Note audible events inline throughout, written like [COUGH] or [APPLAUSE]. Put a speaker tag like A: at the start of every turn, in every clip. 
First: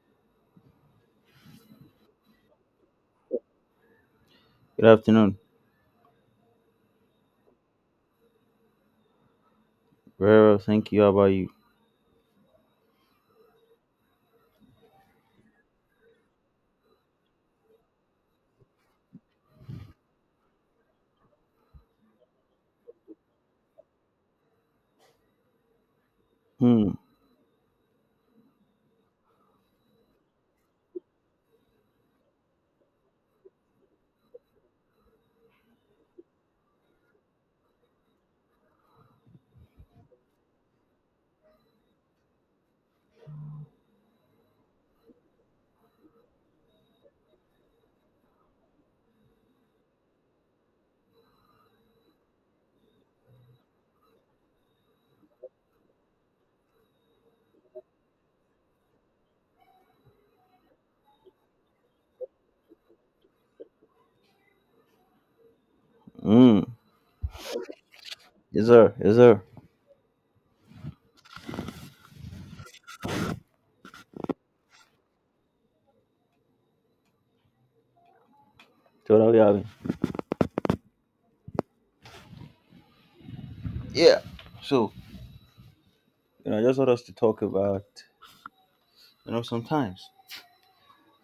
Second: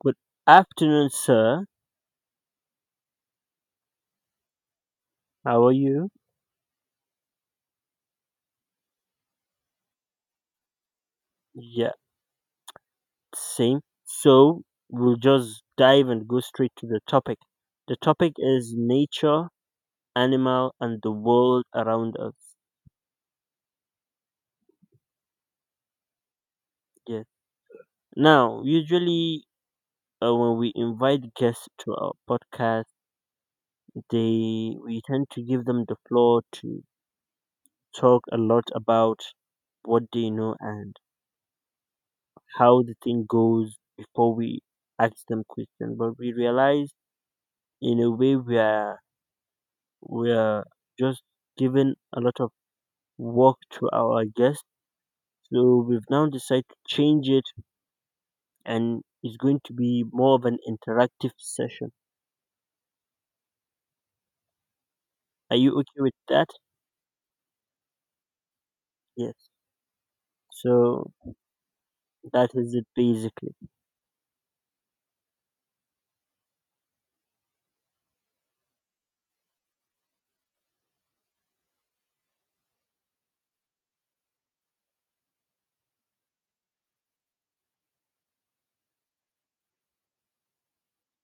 A: Good afternoon, sir.
B: Good afternoon.
A: How are you?
B: Very well, thank you. How about you?
A: Yeah, same. So we'll just dive and go straight to the topic. The topic is nature, animal, and the world around us.
B: Hmm.
A: Yeah. Now, usually when we invite guests to our podcast, they we tend to give them the floor to talk a lot about what they know and how the thing goes before we ask them questions. But we realize in a way we are just giving a lot of work to our guests. So we've now decided to change it and it's going to be more of an interactive session. Are you okay with that?
B: Hmm. Yes, sir. Yes, sir.
A: Yes. So that is it basically.
B: Totally having. Yeah. So, I just want us to talk about, sometimes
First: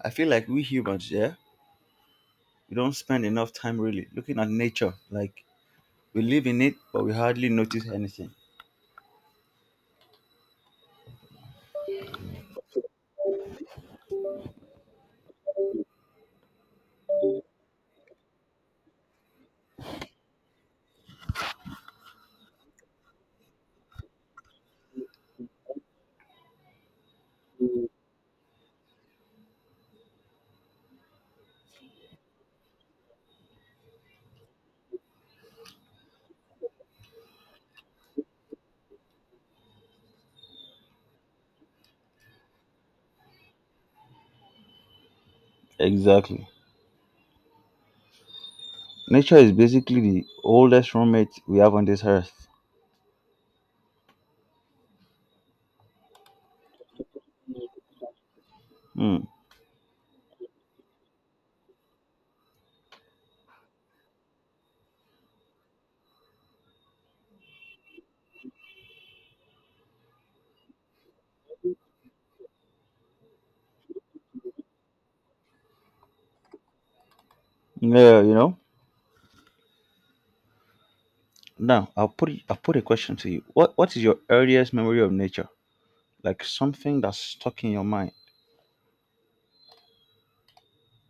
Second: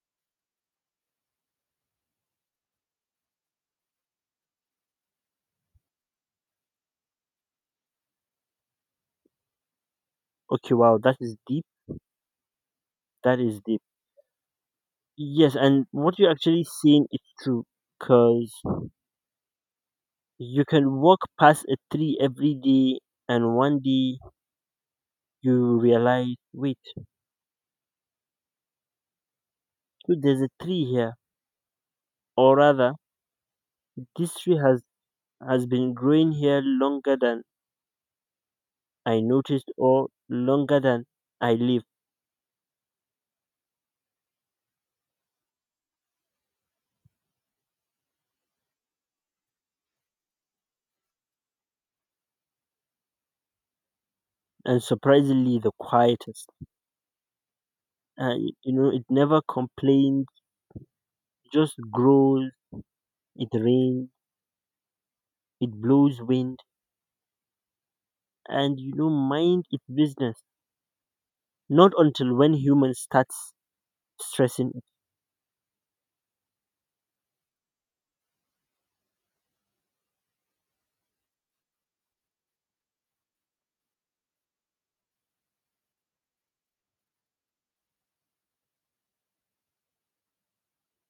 B: I feel like we humans, yeah, we don't spend enough time really looking at nature. Like, we live in it, but we hardly notice anything.
A: Okay, wow, that is deep. That is deep. Yes, and what you're actually seeing is true because you can walk past a tree every day and one day you realize, wait, so there's a tree here. Or rather, this tree has been growing here longer than I noticed or longer than I lived,
B: Exactly. Nature is basically the oldest roommate we have on this earth.
A: and surprisingly, the quietest. It
B: Hmm.
A: never complains, just grows, it rains, it blows wind, and mind its business. Not until when humans start stressing it.
B: Yeah, you know. Now, I'll put a question to you. What is your earliest memory of nature? Like something that's stuck in your mind.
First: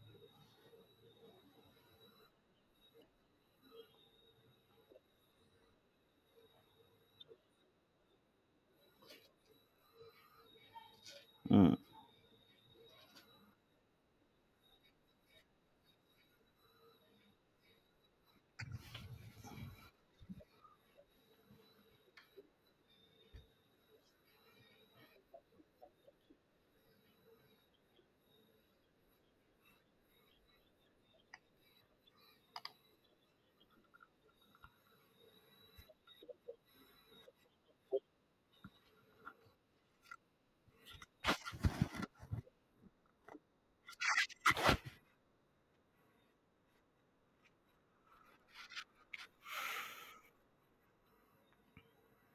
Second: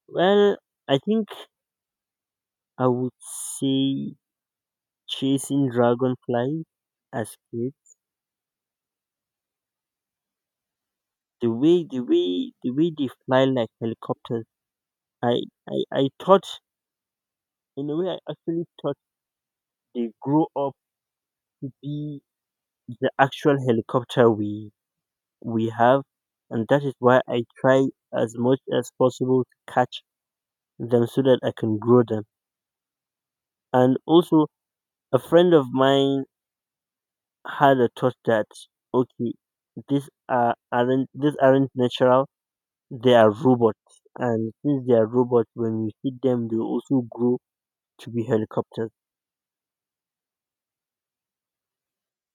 A: Well, I think I would say chasing dragonflies as kids. The
B: Mm.
A: way, the way, the way they fly like helicopters. I, I thought in a way I actually thought they grow up to be the actual helicopter we have, and that is why I try as much as possible to catch them so that I can grow them. And also a friend of mine had a thought that okay, these aren't natural, they are robots. And since they are robots, when you feed them they also grow to be helicopters.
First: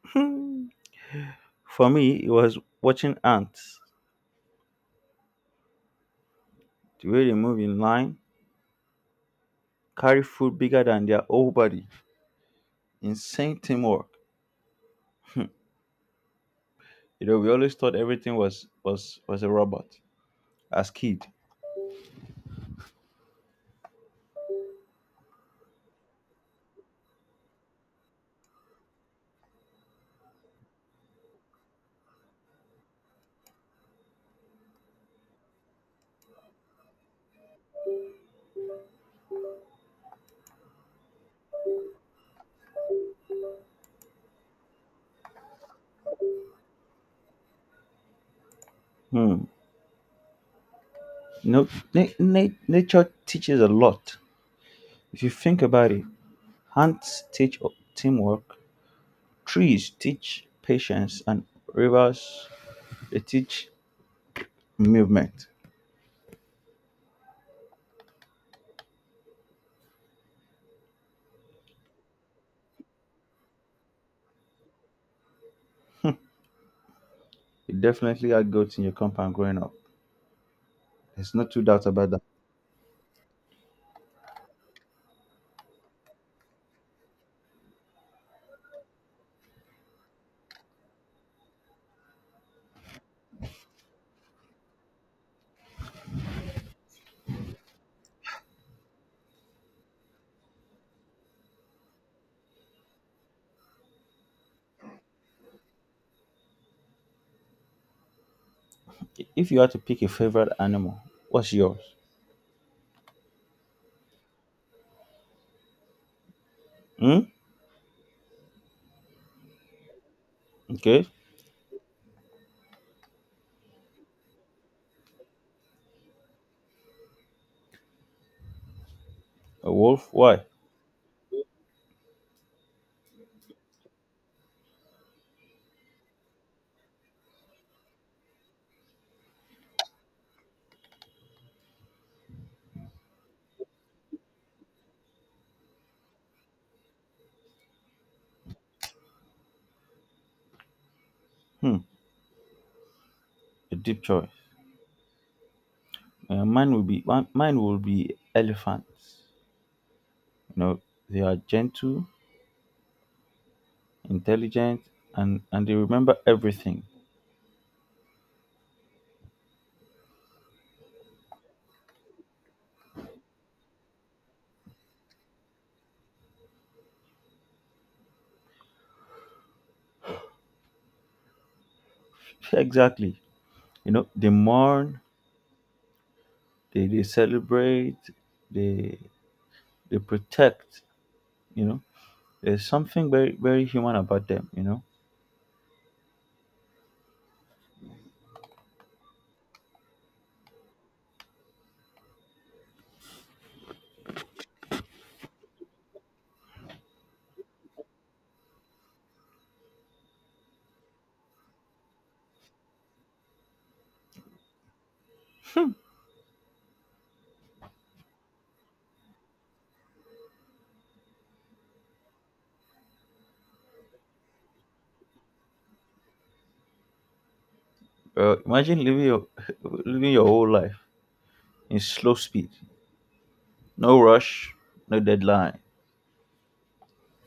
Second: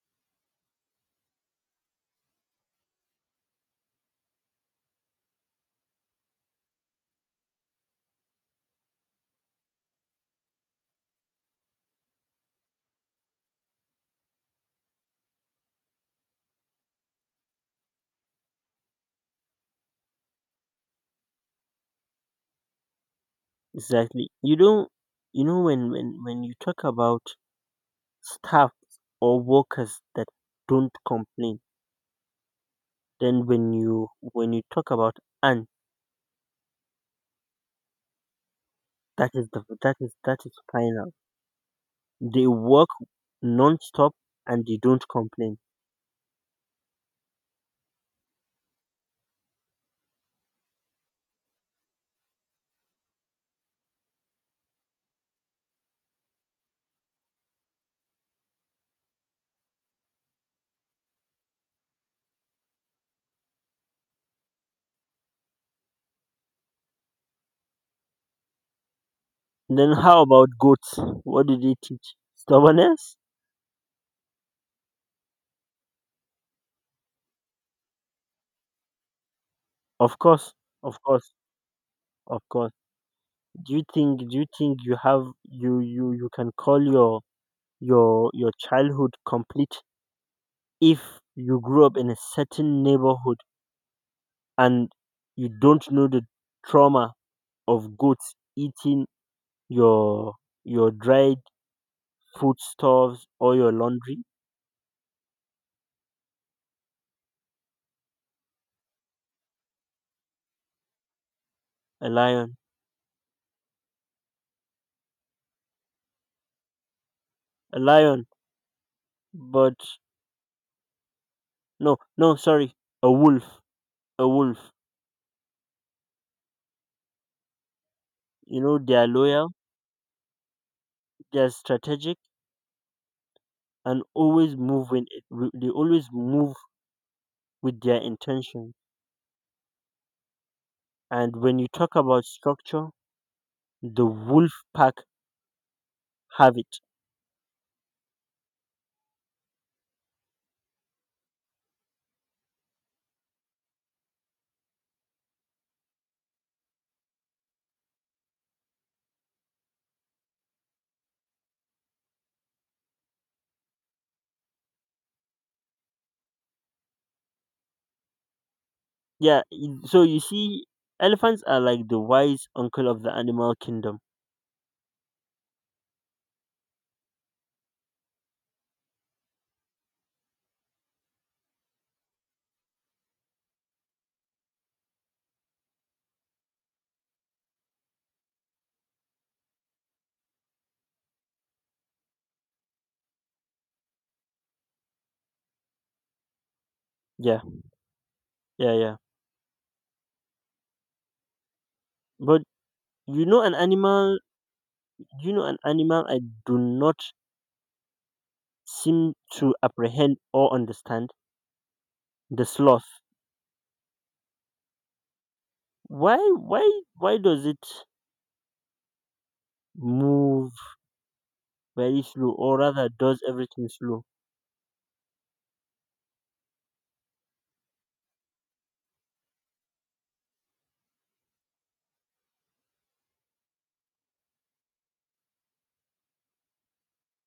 B: [LAUGHS] For me, it was watching ants, the way they move in line, carry food bigger than their whole body. Insane teamwork. You know, we always thought everything was a robot as kid.
A: Exactly. You don't You know when you talk about staff or workers that don't complain. Then when you talk about ant, that is the that is final. They work non-stop, and they don't complain.
B: Hmm. No, know, na- na- Nature teaches a lot. If you think about it, ants teach teamwork, trees teach patience, and rivers they teach movement.
A: Then how about goats? What do they teach? Stubbornness.
B: You definitely had goats in your compound growing up.
A: Of course, of course,
B: There's no two doubts about that.
A: of course. Do you think you can call your your childhood complete if you grew up in a certain neighborhood and you don't know the trauma of goats eating your dried foodstuffs or your laundry?
B: If you had to pick a favorite animal, what's yours?
A: A lion.
B: Hmm?
A: A lion. But
B: Okay.
A: no, no, sorry. A wolf. A wolf. You know they are loyal,
B: A wolf? Why?
A: they are strategic, and always move they always move with their intention. And when you talk about structure, the wolf pack have it.
B: Hmm. A deep choice. Mine will be elephants. You know, they are gentle, intelligent, and they remember everything.
A: Yeah. So you see, elephants are like the wise uncle of the animal kingdom.
B: [LAUGHS] Exactly. You know, they mourn, they celebrate, they they protect. You know, there's something very human about them. You know,
A: Yeah. Yeah. Yeah. But You know an animal you know an animal I do not seem to apprehend or understand? The sloth. Why why why does it move very slow, or rather does everything slow?
B: imagine living your [LAUGHS] living your whole life in slow speed. No rush, no deadline.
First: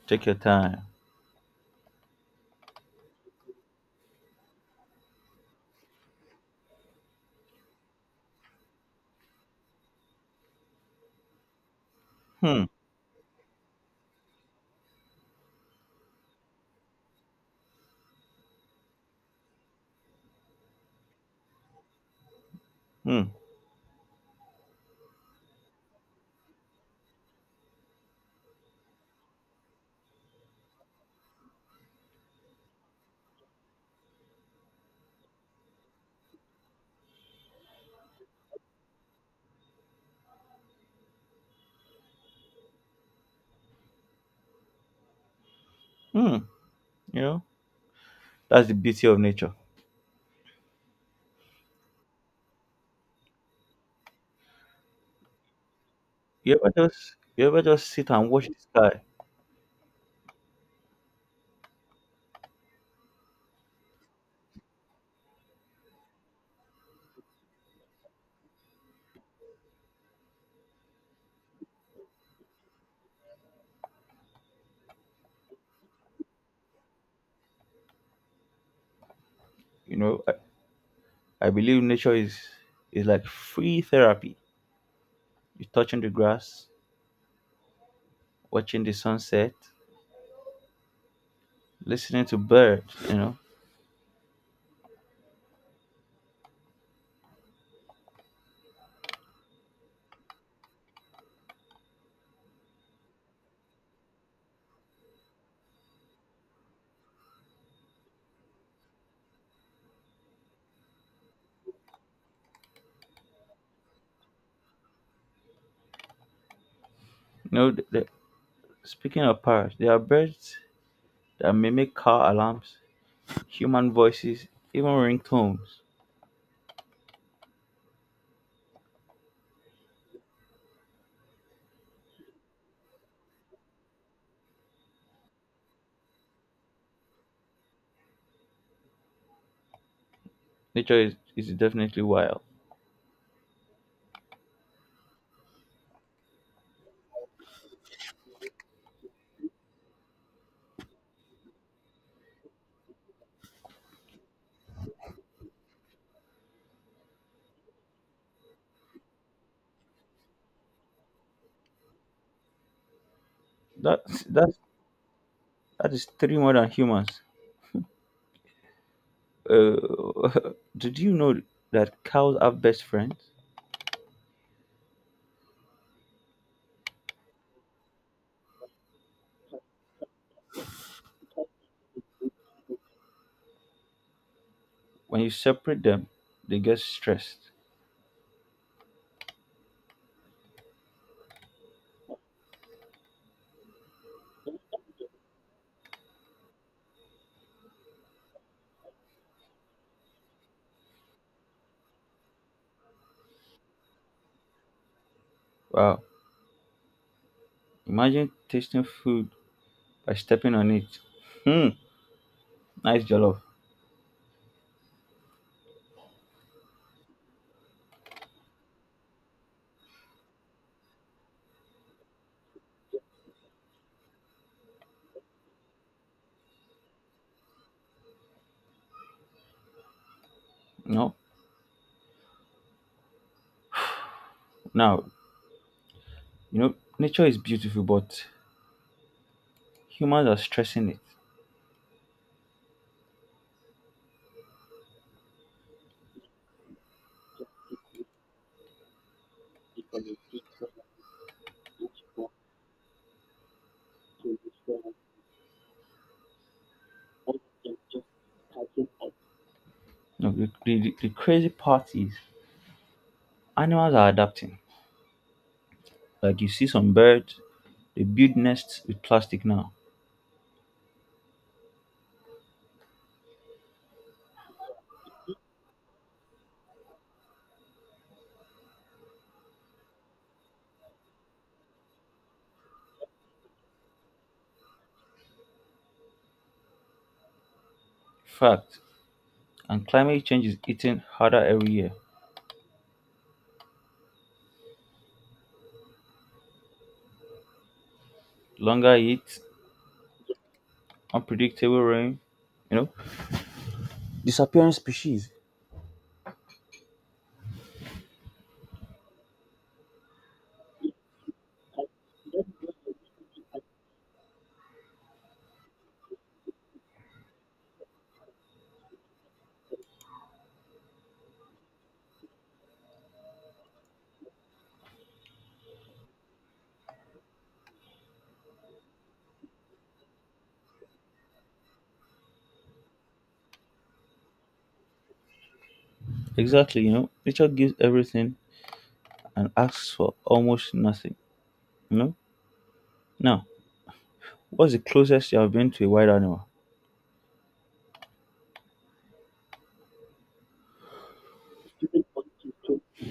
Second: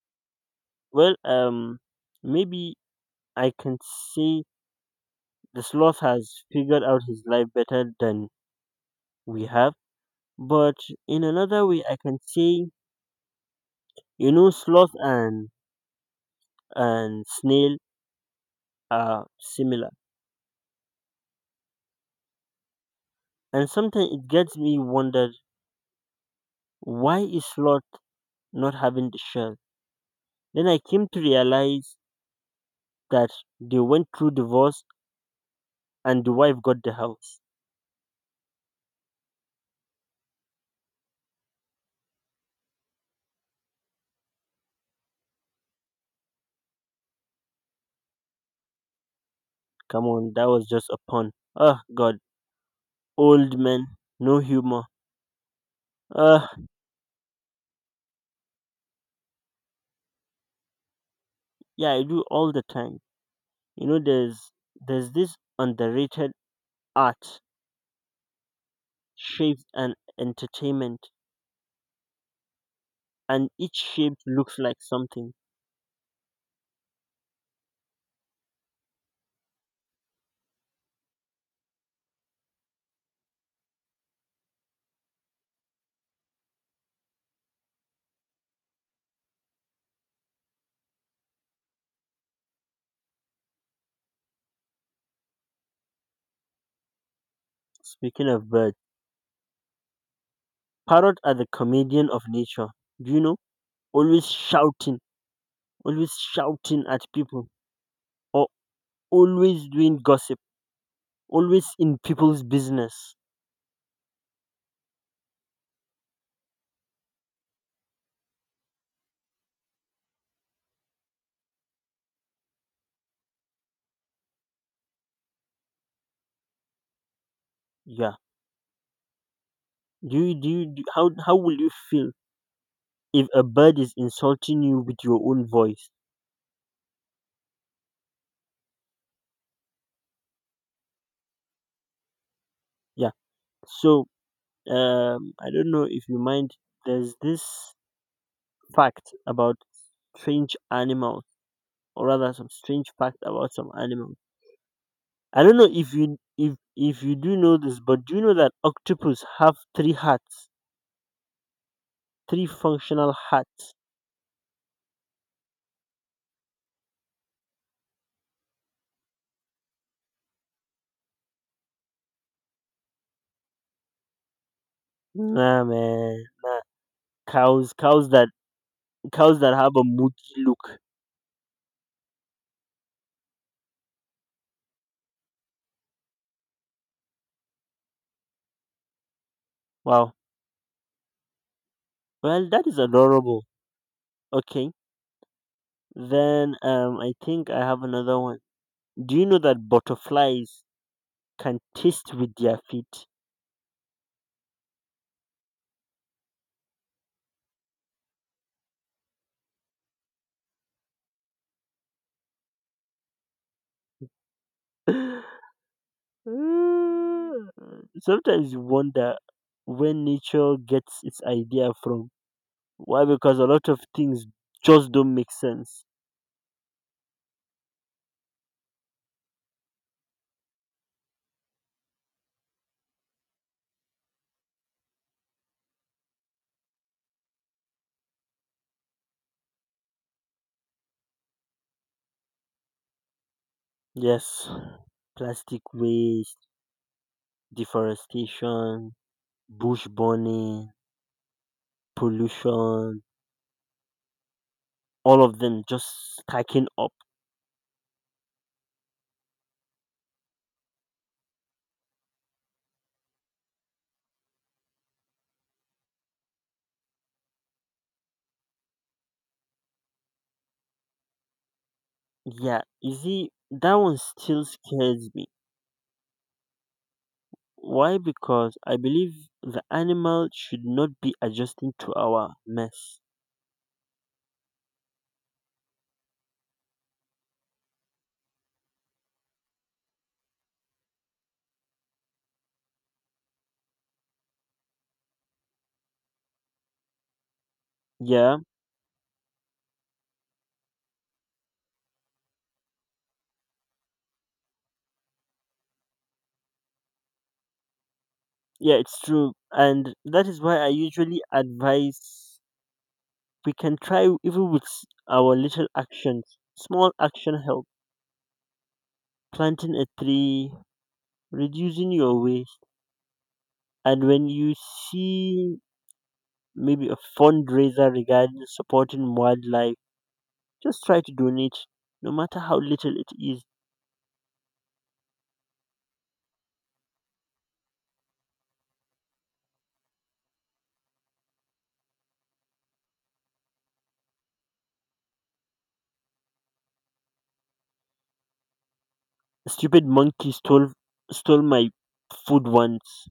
B: Take your time.
A: Well maybe I can say the sloth has figured out his life better than we have. But in another way I can
B: Hmm,
A: say sloth and snail are similar.
B: hmm,
A: And sometimes it gets me wonder, why is Lot not having the shell? Then I came to realize that they went through divorce and the wife got the house.
B: hmm. You know, that's the beauty of nature.
A: Come on, that was just a pun. Oh god, old men, no humor. Uh
B: You ever just sit and watch the sky?
A: yeah, I do all the time. You know there's this underrated art, shapes and entertainment, and each shape looks like something.
B: You know, I believe nature is like free therapy. You're touching the grass, watching the sunset, listening to birds. You know,
A: Speaking of birds, parrot are the comedian of nature. Do you know? Always shouting, always shouting at people, or always doing gossip, always in people's business.
B: you know. The, the, speaking of parrots, there are birds that mimic car alarms, human voices, even ringtones.
A: Yeah. Do you, do you, do, how will you feel if a bird is insulting you with your own voice?
B: Is definitely wild.
A: Yeah. So, I don't know if you mind, there's this fact about strange animals, or rather some strange fact about some animals. I don't know if you do know this, but do you know that octopus have three hearts, three functional hearts?
B: That's that's That is three more than humans. Uh, [LAUGHS] did you know that cows have best friends?
A: Nah, man. Cows, cows that Cows that have a moody look.
B: When you separate them, they get stressed.
A: Wow. Well, that is adorable. Okay. Then I think I have another one. Do you know that butterflies can taste with their feet?
B: Wow. Imagine tasting food by stepping on it. Hmm. Nice jollof.
A: [LAUGHS] Mm, Sometimes you wonder where nature gets its idea from. Why? Because a lot of things just don't make sense.
B: No. Now, you know, nature is beautiful, but humans are stressing it.
A: Yes, plastic waste, deforestation, bush burning, pollution, all of them just stacking up.
B: No, the crazy part is animals are adapting. Like you see some birds, they build nests with plastic now.
A: Yeah, you see, that one still scares me. Why? Because I believe the animal should not be adjusting to our mess.
B: Fact. And climate change is eating harder every year.
A: Yeah,
B: Longer heat, unpredictable rain, you know. Disappearing species.
A: yeah, it's true. And that is why I usually advise we can try, even with our little actions. Small action help. Planting a tree, reducing your waste. And when you see maybe a fundraiser regarding supporting wildlife, just try to donate, no matter how little it is.
B: Exactly, you know, nature gives everything and asks for almost nothing, you know. Now, what's the closest you have been to a wild animal?
A: A stupid monkey stole my food once,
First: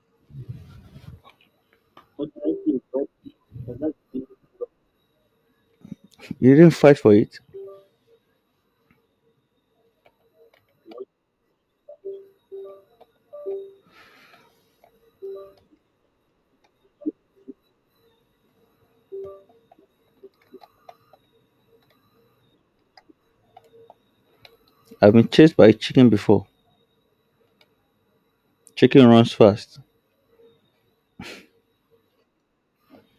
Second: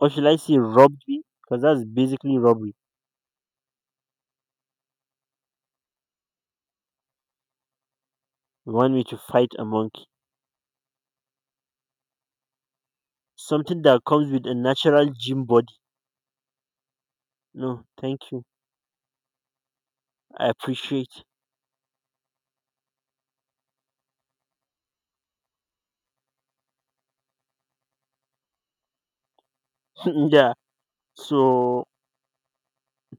A: or should I say robbed me? Because that's basically robbery.
B: You didn't fight for it.
A: You want me to fight a monkey? Something that comes with a natural gym body. No, thank you. I appreciate.
B: I've been chased by a chicken before. Chicken runs fast.
A: [LAUGHS] Yeah. So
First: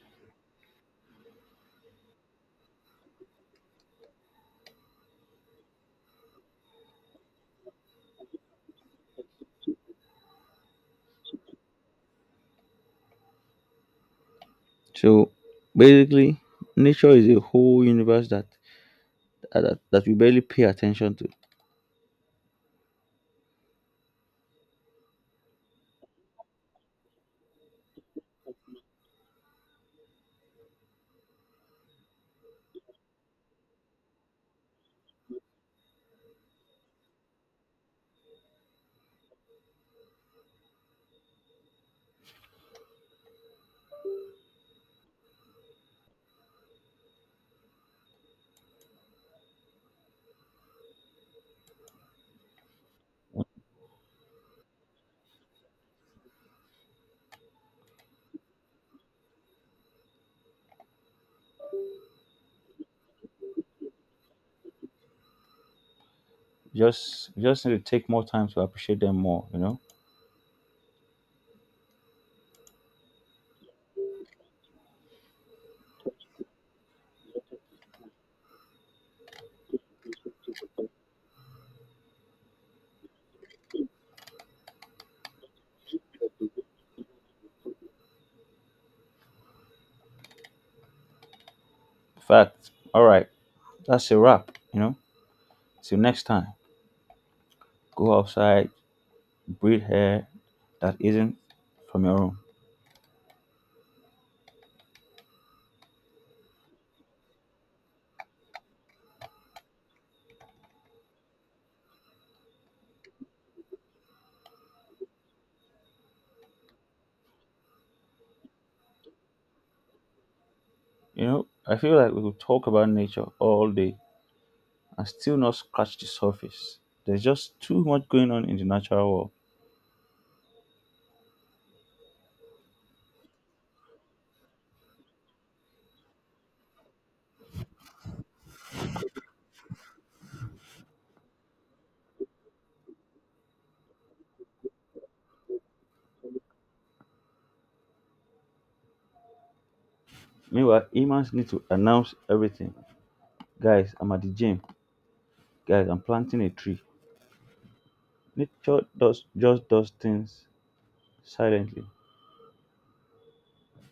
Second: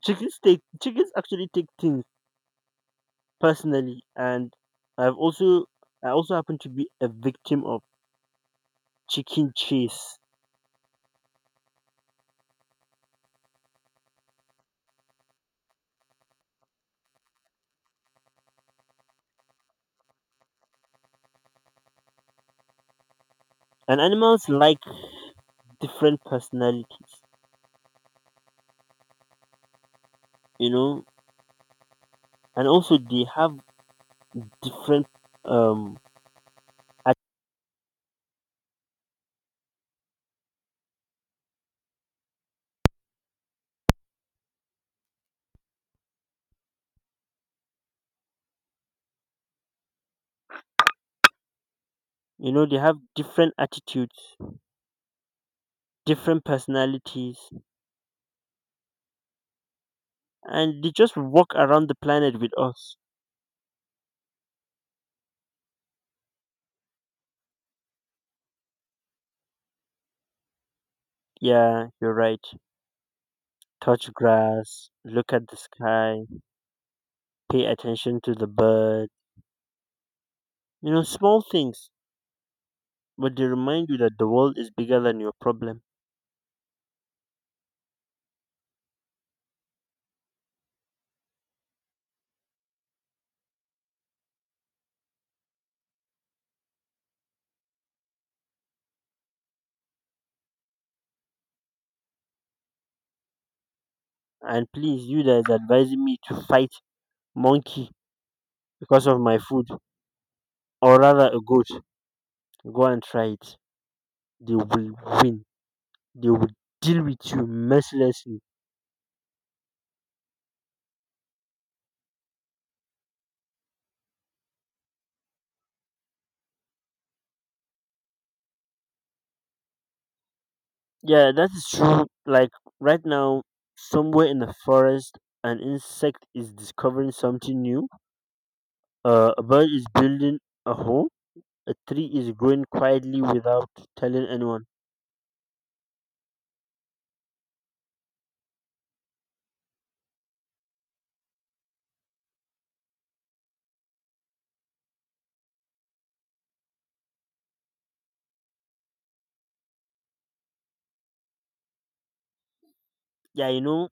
A: chickens actually take things personally, and I've also I also happen to be a victim of chicken chase.
B: So basically, nature is a whole universe that we barely pay attention to.
A: And animals like different personalities. You know, and also they have different um at, they have different attitudes, different personalities, and they just walk around the planet with us.
B: Just we just need to take more time to appreciate them more, you know.
A: Yeah, you're right. Touch grass, look at the sky, pay attention to the bird, small things, but they remind you that the world is bigger than your problem.
B: Fact. All right, that's a wrap, you know. Till next time. Go outside, breathe air that isn't from your own.
A: And please, you that is advising me to fight monkey because of my food, or rather a goat, go and try it. They will win. They would deal with you mercilessly.
B: You know, I feel like we could talk about nature all day and still not scratch the surface. There's just too much going on in the natural world.
A: Yeah, that is true. Like right now, somewhere in the forest, an insect is discovering something new. A bird is building a home. A tree is growing quietly without telling anyone.
B: Meanwhile, humans need to announce everything. Guys, I'm at the gym. Guys, I'm planting a tree. Nature does just does things silently.
A: Yeah,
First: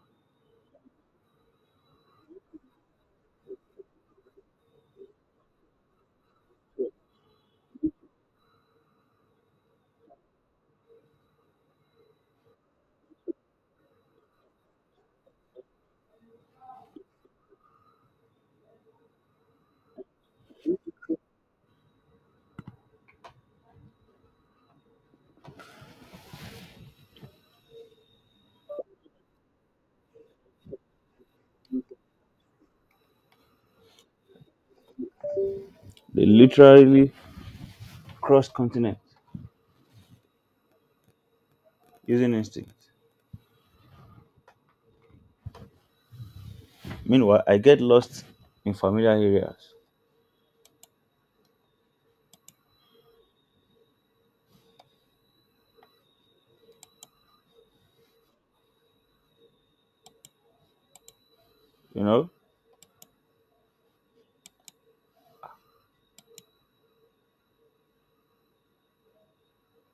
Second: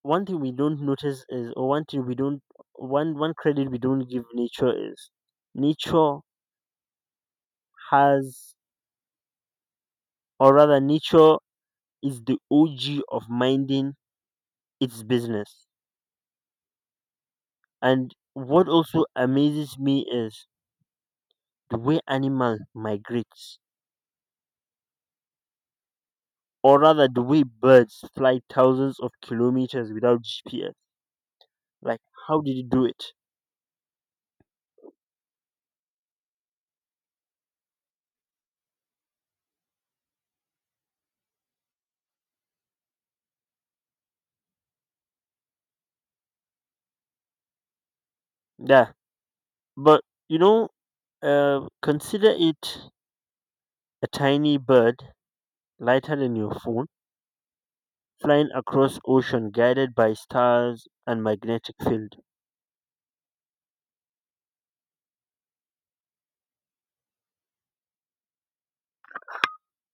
A: one thing we don't notice is, or one thing we don't, one credit we don't give nature is, nature has, or rather, nature is the OG of minding its business. And what also amazes me is the way animals migrate, or rather, the way birds fly thousands of kilometers without GPS. Like, how did you do it?
B: They literally cross continents using instinct. Meanwhile, I get lost in
A: Yeah,
B: familiar areas.
A: but you know, consider it, a tiny bird lighter than your phone, flying across ocean guided by stars and magnetic
B: You
A: field.
B: know,